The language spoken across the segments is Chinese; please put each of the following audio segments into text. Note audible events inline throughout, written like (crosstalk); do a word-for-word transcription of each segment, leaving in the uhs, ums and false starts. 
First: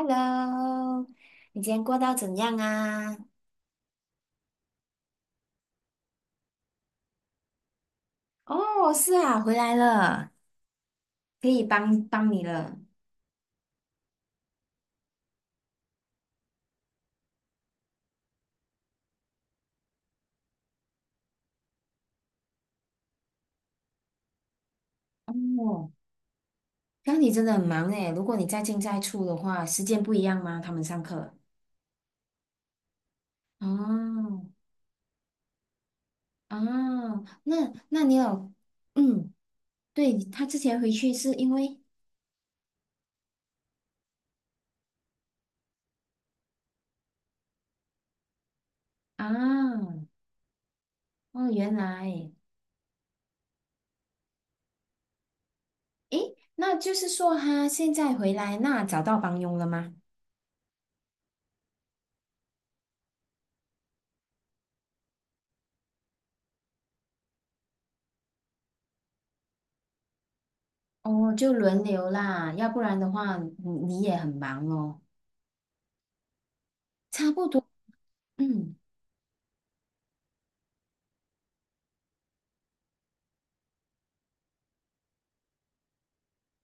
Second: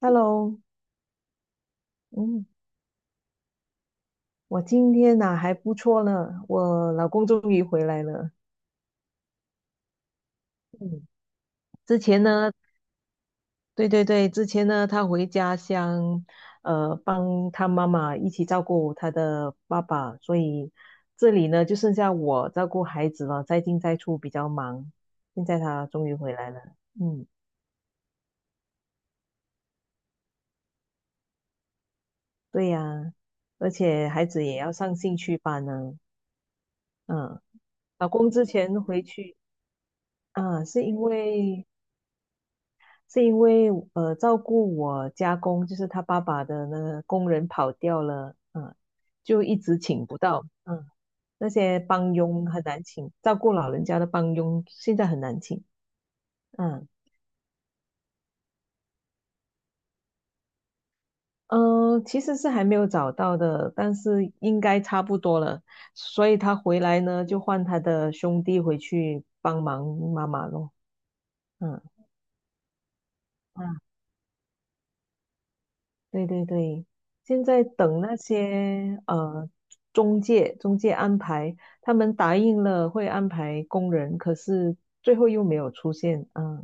Hello，你今天过到怎嗯，样啊？我今天呐还不错呢，我老公终于回来了。哦，是啊，回来了，嗯，可以之帮前帮你呢，了。对对对，之前呢，他回家乡，呃，帮他妈妈一起照顾他的爸爸，所以这里呢就剩下我照顾孩子了，在进在出比较忙。现在他哦，终于回来了，那嗯，你真的很忙诶，如果你在进在出的话，时间不一样吗？他们上课。对呀，而且孩子哦，也要上兴趣班呢，哦，嗯，那那老你公之有，前回嗯，去对，他之啊，前是回因去是因为。为是因为呃照顾我家公，就是他爸爸的那个工人跑掉了，嗯，就一直啊，请不到，嗯，那哦，原些帮来，佣很难请，照顾老人家的帮佣现在很难请。诶，那嗯就是说他现在回来，那找到帮佣了吗？嗯，呃其实是还没有找到的，但是应该差不多了，所以他回来呢，就换他的兄弟回去帮忙妈妈咯。哦，就嗯轮流啦，要不然的话，你嗯，你也很忙哦。对对对，差现不在多，等那嗯，些呃中介中介安排，他们答应了会安排工人，可是最后又没有出现啊。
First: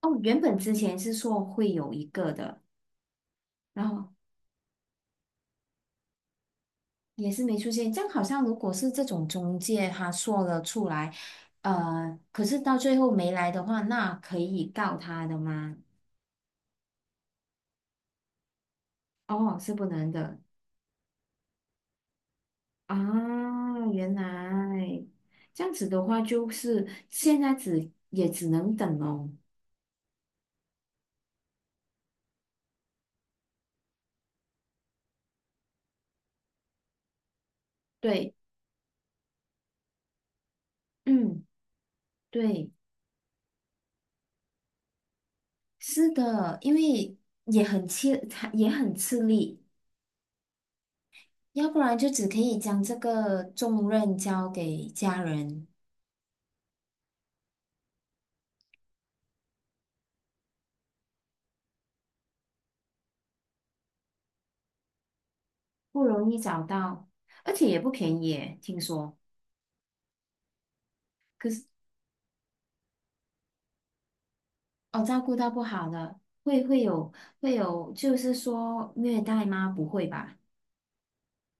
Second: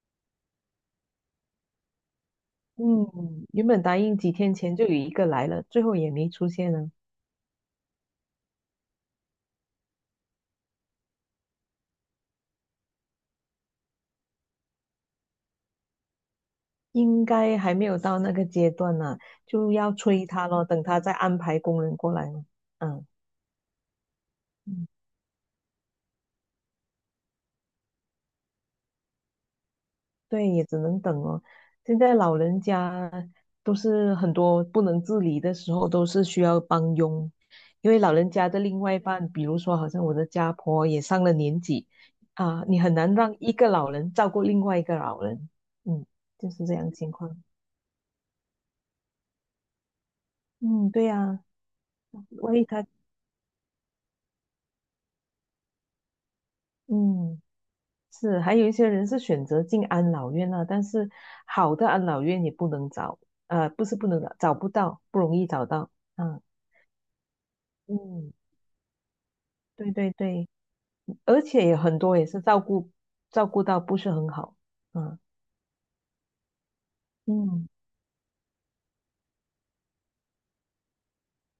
哦，原本之前是说会有一个的，嗯，原本然答后应几天前就有一个来了，最后也没出现呢，也是没出现。这样好像如果是这种中介他说了出来，呃，可是到最后没来的话，那可以告他的吗？应该还没有到那个阶段呢、哦，就是不要能催的他咯，等他再安排工人过来咯。啊，原嗯，来这样子的话，就是现在只也只能等哦。对，也只能等哦。现在老人家都是很多不能自理的时候，都是需要帮佣，因为老人对，家的另外一半，比如说好像我的家婆也上了嗯，年纪啊，对，你很难让一个老人照顾另外一个老人。嗯，是就的，是这因样情为况。也很吃，也很吃力。嗯，对呀，要不然就只可万以一将他，这个重任交给家人，嗯，是，还有一些人是选择进安老院啊，但是好的安老院也不能找，呃，不是不能找，找不到，不容易找到。不容易嗯找到，而且也不便宜嗯。耶，听说。对对对，而且有很多也是照顾照顾到不是很好。哦，嗯照顾到不好的，会会有会嗯，有，就是说虐待吗？不会吧？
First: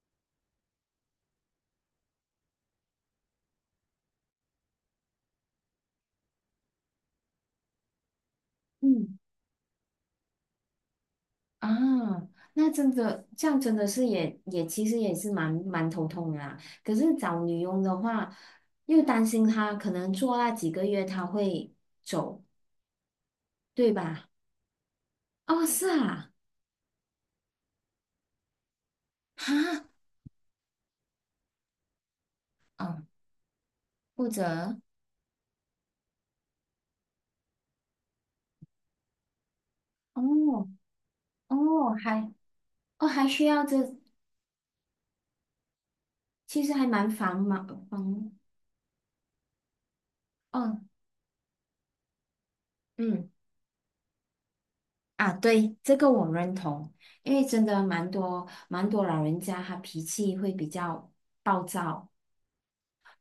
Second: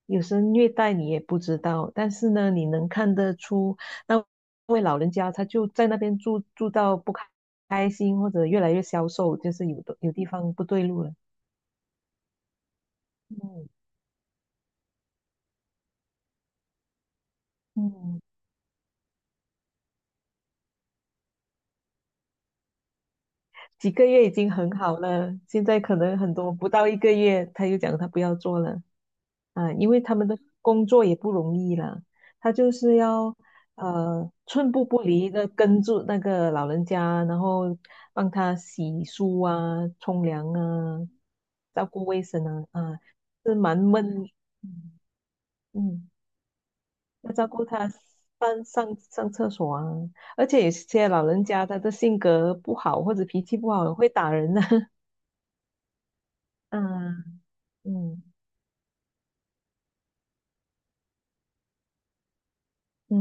有时虐待你也不知道，但是呢，你能看得出那位老人家他就在那边住住到不开开心，或者越来越消嗯，瘦，就是有的有地方不对路了。啊，那真的这样嗯真的是也也其实也是蛮蛮头痛的啦。可是找女佣的嗯，话，又担心她可能做那几个月她会走，几对个月吧？已经很好了，现哦，在是可能啊，很多不到一个月他就讲他不要做了。哈，啊，因为他们的工作也不容易啦，他就是哦，要或呃寸者。步不离的跟住那个老人家，然后帮他洗漱啊、冲凉哦，啊、照哦，顾卫还生啊。啊，哦还需是要蛮这，闷，嗯，嗯其实还蛮要繁照顾忙他繁上上上厕所啊，而且有哦，些老人家他的性格不好或者嗯脾气不好，会打人的、啊，对，这个我认 (laughs) 同，啊。因为真的蛮嗯多蛮多老人家他脾气会比较暴躁，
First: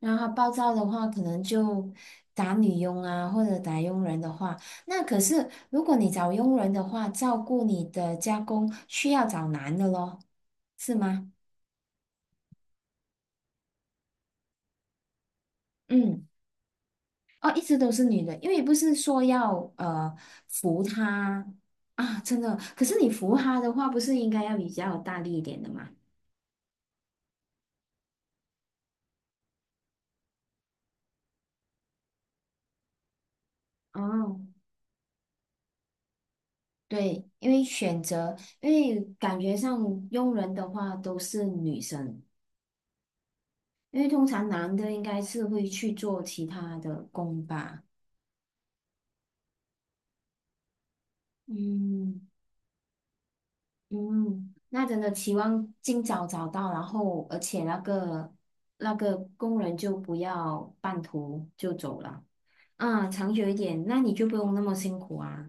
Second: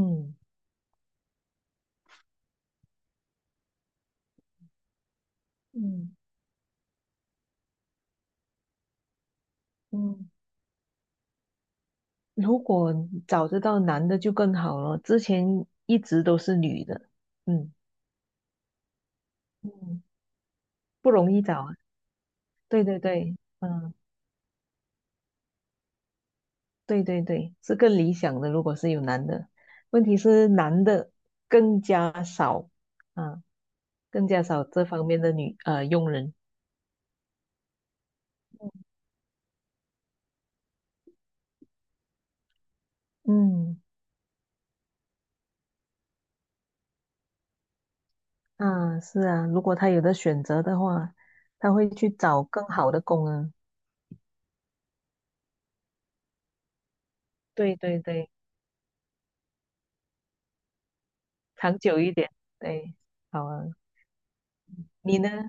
然后他暴躁的话可能就打女佣啊或者打佣人的话，那可是如果你嗯找佣人的话，照顾你的家公需要找男的嗯。咯，嗯，是吗？如果找得到男的就更好了，之前一直嗯。都是女的。哦，一嗯直都是女的，因为不是说要嗯，呃扶不容易她找啊。啊，真的。对可对是你对，扶她的话，嗯，不是应该要比较大力一点的吗？对对对，是更理想的。如果是有男的，问题是男的更加少啊，更哦，加少这方面的女呃佣人。对，因为选择，因为感觉上佣人的话都是女生，嗯，因为通常男的应该是会去做其他的工吧。啊，是啊，如果他有的选择的话，他会去嗯。找更好的工啊。嗯，那真的期望尽早找到，然后而且对那对对，个那个工人就不要半途就长久走一了，点。对，啊，长好久一啊。点，那你就不用那么辛你苦呢？啊。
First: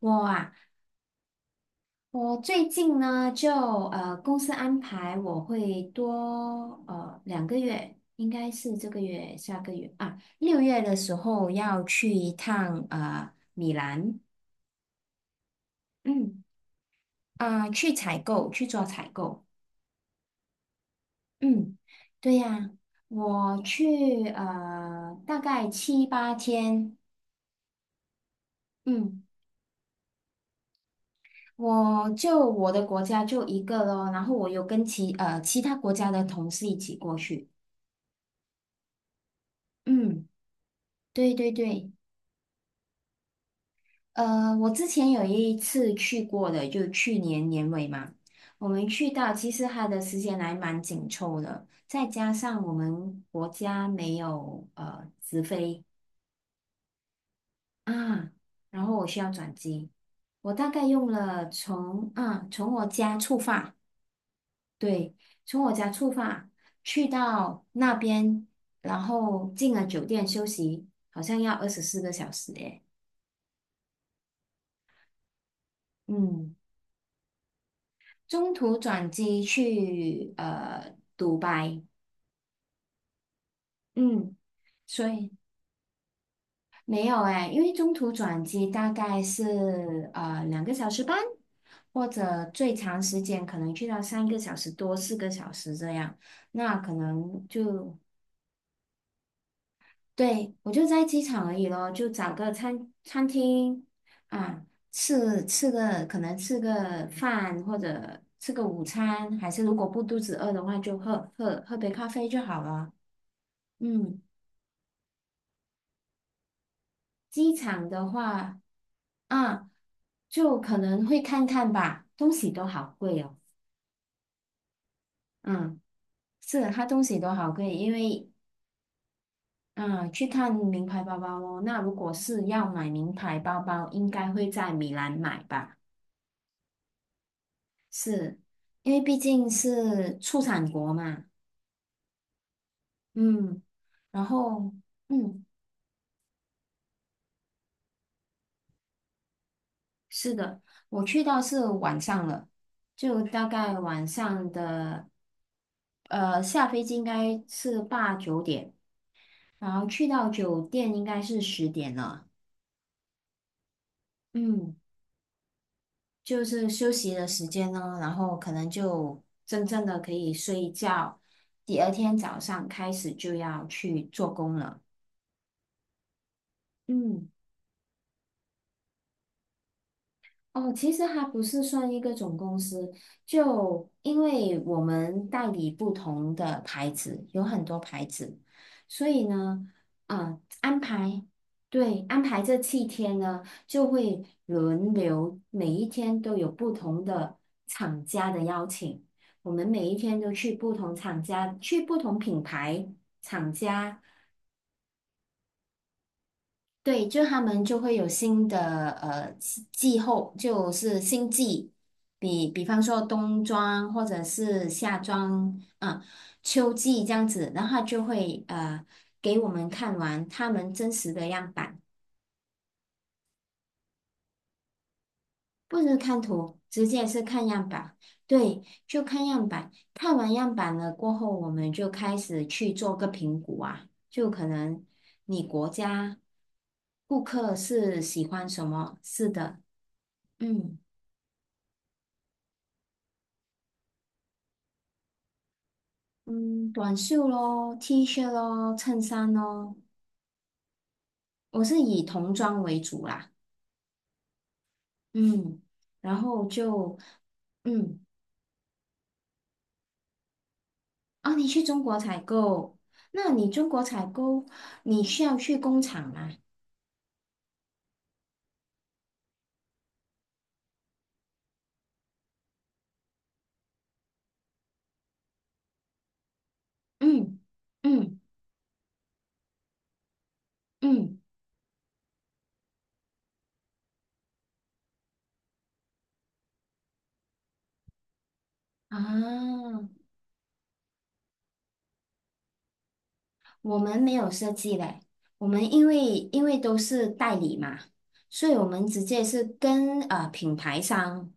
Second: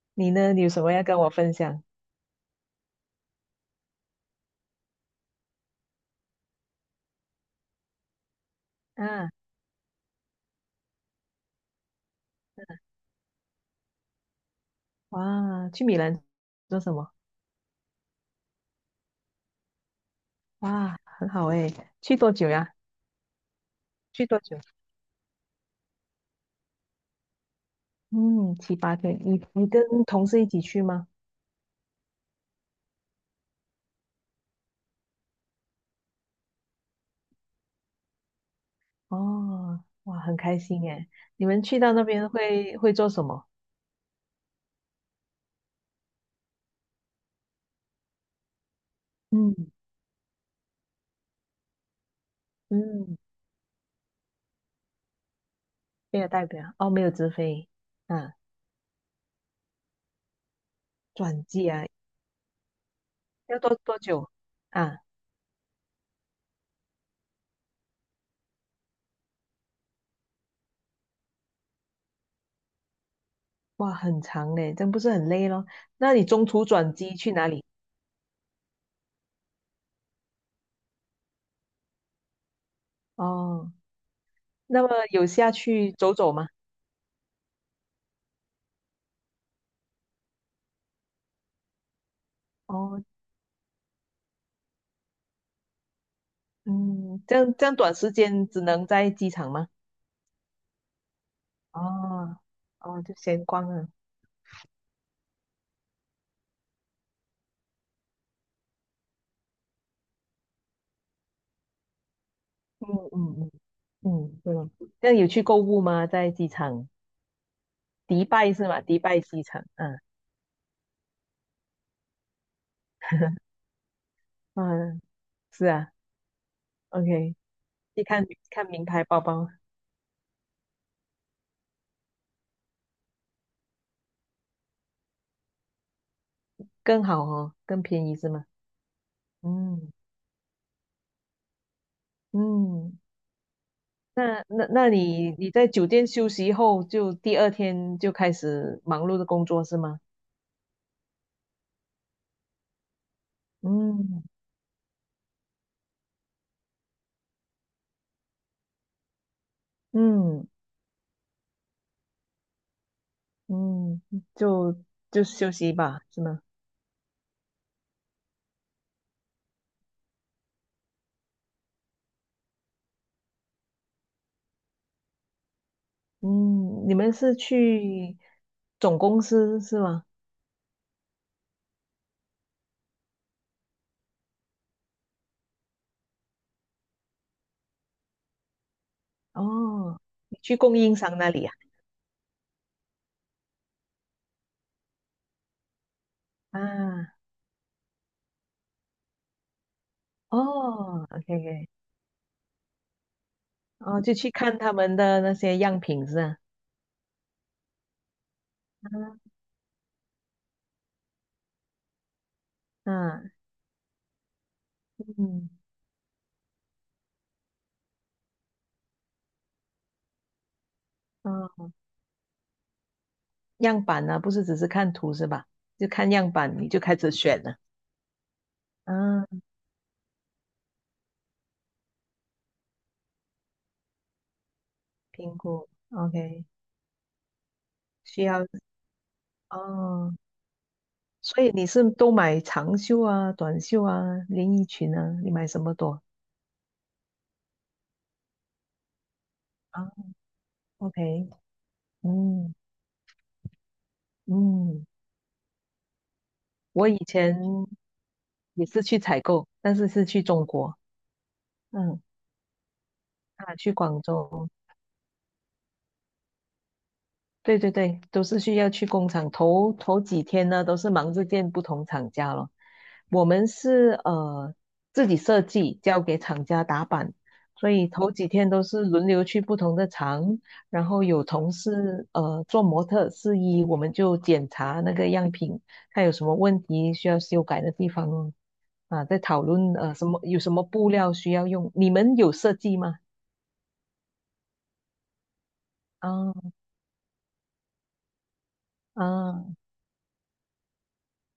我你啊，呢？你有什么要跟我分享？我最近呢就呃公司安排我会多呃两个月，应该是这个啊，月下个月啊六月的时候要去一趟呃米兰，哇，去米兰嗯做什么？啊、去采购去做采购。哇，很好诶，嗯，去多对久呀，呀？我去去多久？呃大概七八天，嗯，七八天。嗯，你你跟同事一起去吗？我就我的国家就一个咯，然后我有跟其呃其他国家的同事一起过去，哦，哇，嗯，很开心诶。对你对们去对，到那边会会做什么？呃，我之前有一次去过的，就去年年尾嘛，我们去到其嗯实它的时间还蛮紧凑的，再加上我嗯，们国家没有呃直飞。没有代表哦，没有直飞啊，啊，然后我需要转机，我大概用转了机啊，从啊从我家出要发，多多久啊？对，从我家出发去到那边，然后进了酒店休息，好像要二十四个小时诶，哇，很长嘞，真不是很累咯。那你中嗯，途转机去哪里？中途转机去呃独白，哦，嗯，那么所有以下去走走吗？没有哎，因为中途转机大概是呃两个小时半，或者最长哦，时间可能去到三个小时多、四个小时这样。那可嗯，这能样这样短就时间只能在机场吗？对我就在机场而已咯，就找哦个餐哦，就餐闲逛厅啊。啊，吃吃个可能吃个饭或者吃个午餐，还是如果不肚子饿的话，就喝喝喝杯咖啡就好嗯了。嗯嗯嗯。嗯，对哦。这样有去购物吗？在机场，机场的迪拜话，是吗？迪拜机场，啊，嗯、就可能会看看吧，东西都好贵哦。(laughs) 嗯、是嗯，啊是啊，它东西都，OK,好贵，因去看为看名牌包包嗯，去看名牌包包哦。那如果是要买名牌包包，应该会在米兰买吧，更好哦，更便宜是吗？因为毕竟嗯是出产国嘛。嗯，嗯，然那那后那你嗯，你在酒店休息后，就第二天就开始忙碌的工作是吗？是的，我去到是晚上了，就大概晚嗯上的，呃，下飞机应该是八九点。然后去到嗯，酒店应该是十点了，嗯，就嗯，就休息吧，是吗？就是休息的时间呢，然后可能就真正的可以睡一觉，第二天早上开始就要去做工了，嗯，你们嗯。是去总公司是吗？哦，其实它不是算一个总公司，就因为我们代理不同的牌子，有很多牌子，所以呢，哦，你啊、去供安应商排，那里啊？对，安排这七天呢，就会轮流，每一天都有不同啊？的厂家的邀请，我们每一天都去不同哦厂，OK 家，OK,去不同品牌厂家哦，就去看他们的那些样品是吧？对，就他们就会有新的呃气气候，就是新季，比比方说啊，冬装或者是夏嗯，装，啊、秋季这样子，然后他就会呃给我们看完他们真实的样哦，板，样板呢、不是只是看图是吧？不就是看看样板图，你就直开接始是选看了。样板。对，就啊，看样板，看完样板了过后，我们就开始去做个评估啊，就可能评你估国家，OK,顾客是需喜要欢什么，是的，哦。嗯。所以你是都买长袖啊、短袖啊、连衣裙啊，你买什么多嗯，短袖咯，T 恤咯，衬衫咯，啊？OK,我是以童嗯装为主啦。嗯，嗯，然后我以就前嗯，也是去采购，但是是去中国。哦，你去中国嗯，采购，那你啊，中去国广采购，州，你需要去工厂吗？对对对，都是需要去工厂。头头几天呢，都是忙着见不同厂家咯。我们是呃自己设计，交给厂家打板，嗯所以头嗯几天都是轮流去不同的厂，然后嗯，有同事呃做模特试衣，我们就检查那个样品，看有什么问题需要修改的地方哦。啊，啊，在讨论呃什么有什么布料需要用。你们有设计吗？我们没有设计嘞，我们因为啊，因为都是代理嘛，所以我们直接是啊，跟呃品牌商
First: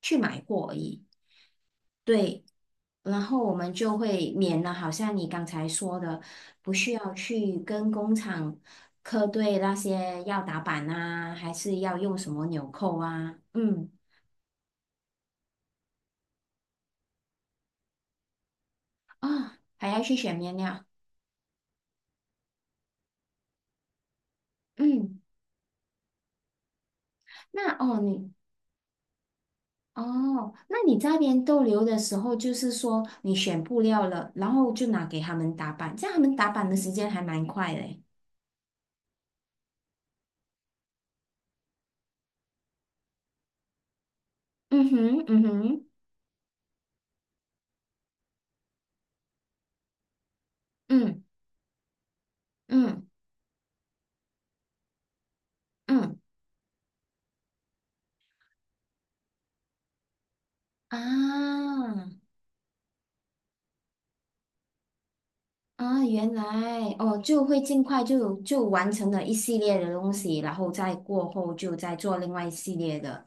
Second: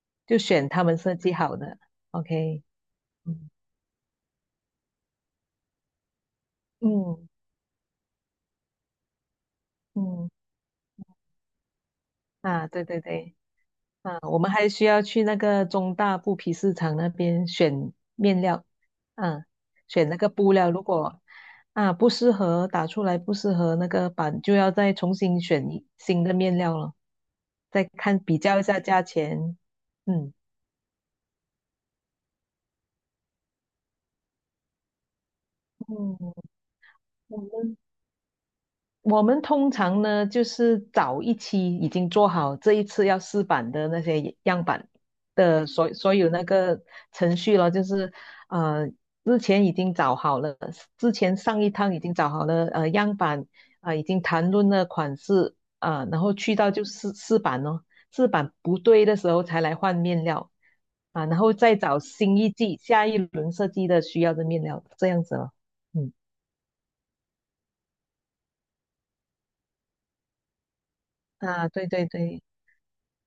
去就买选货而他们已。设计好的对，，OK。然后嗯我们就会免了，好像你刚才说的，不需要嗯去跟工厂核对那些嗯，要打板啊，还是要用什么啊，纽对扣对对，啊，嗯，啊，我们还需要去那个中大布匹市场那边选面料。啊，哦，还要选去那个选布面料，如料，果啊不适合，打出来不适合那个版，就要再重嗯，新选一新的面料了，那再哦看你比较一下价钱。嗯。哦，那你在那边逗留的时候，就是说你选布料了，然后就拿给他们打板，这样嗯，他们打板的时间还蛮快的欸我们通常呢，就是找一期已经做好这一次要试版的那些样板嗯哼，嗯的哼，所所有那个程序了，就是呃之前已经找好了，之嗯前上一趟已经找好了呃嗯样板，啊、已经谈论了款式啊、嗯然后去到就试试版咯，试版不对的时候才来换面料，啊、然后再找啊。新一季下一轮设计的需要的面料，这样子了。啊，嗯，原来哦，就会尽快就就完成了一系列的东西，然后再过后啊，就对再对做另对，外一系列的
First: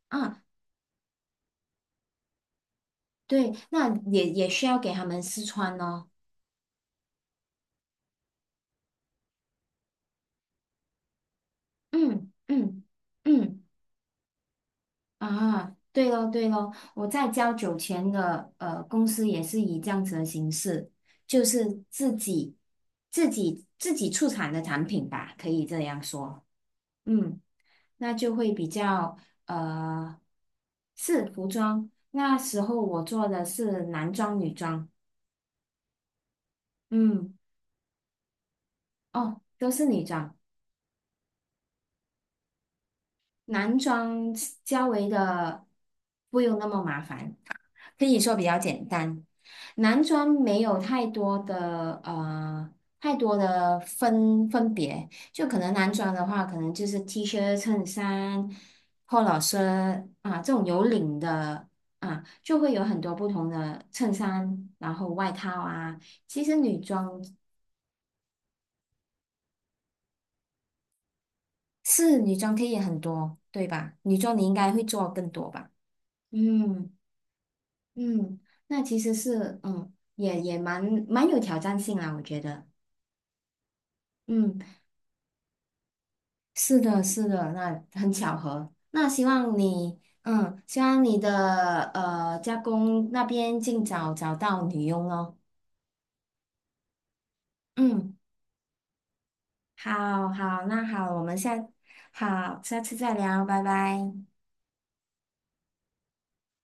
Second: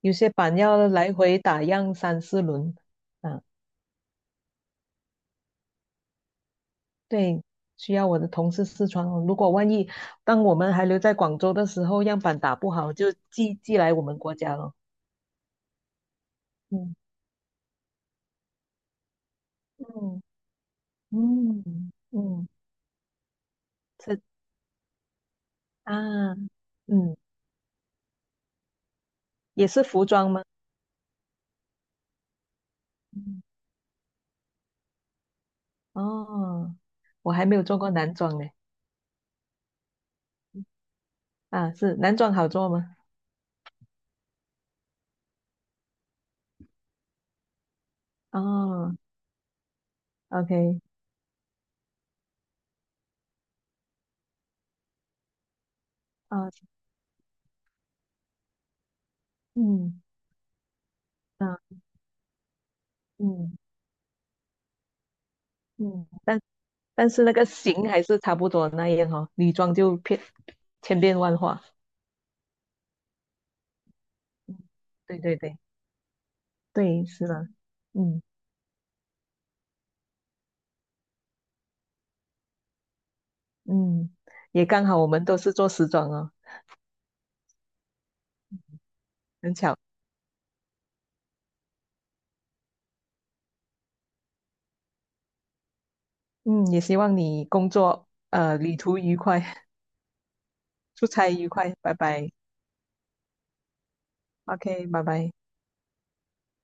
有些啊，板要来回打样三四轮。啊，对，那也也需要给他们试穿咯。对，需要我的同事试穿哦。如果万一当我们还留在广州的时候，样嗯板打不嗯好，就寄嗯寄来我们国家了。啊，对咯对咯，嗯我在交酒钱的呃公司也是以这样子嗯的形式，就是嗯自嗯，己自己自己是出产的产品吧，可以这样啊，说。嗯，嗯。那就会比较也是服呃，装吗？是服装。那时候我做嗯，的是男装、女装，哦，我嗯，还没有做过男装呢。哦，都是女装，啊，是男装好做吗？男装较为的不用那么麻烦。可以说比较简哦单。男装没有，OK,太多的呃太多的分分别，就可能男装的话，啊，可能就是 T 恤、衬衫、p o l 嗯，啊这种有领啊，的啊，就会有很多不同嗯的衬衫，然后外套啊。嗯，但。其实女但装是那个型还是差不多那样哦，女装就变千变万化。是女装可以很多，对吧？女装你应嗯，该会做对更对多对吧？嗯对，是的，嗯嗯，那其实是嗯也也蛮蛮有挑战性啦，我觉得。嗯，也嗯。刚好我们都是做时装哦，是的，是的，那很巧合。那希很望巧。你，嗯，希望你的呃家公那边尽早找到女佣哦。嗯，也希望你工作嗯，呃旅途愉快，好好，那 (laughs) 出好，我差们愉下，快，拜拜。好，下次再聊，拜拜。OK,拜拜。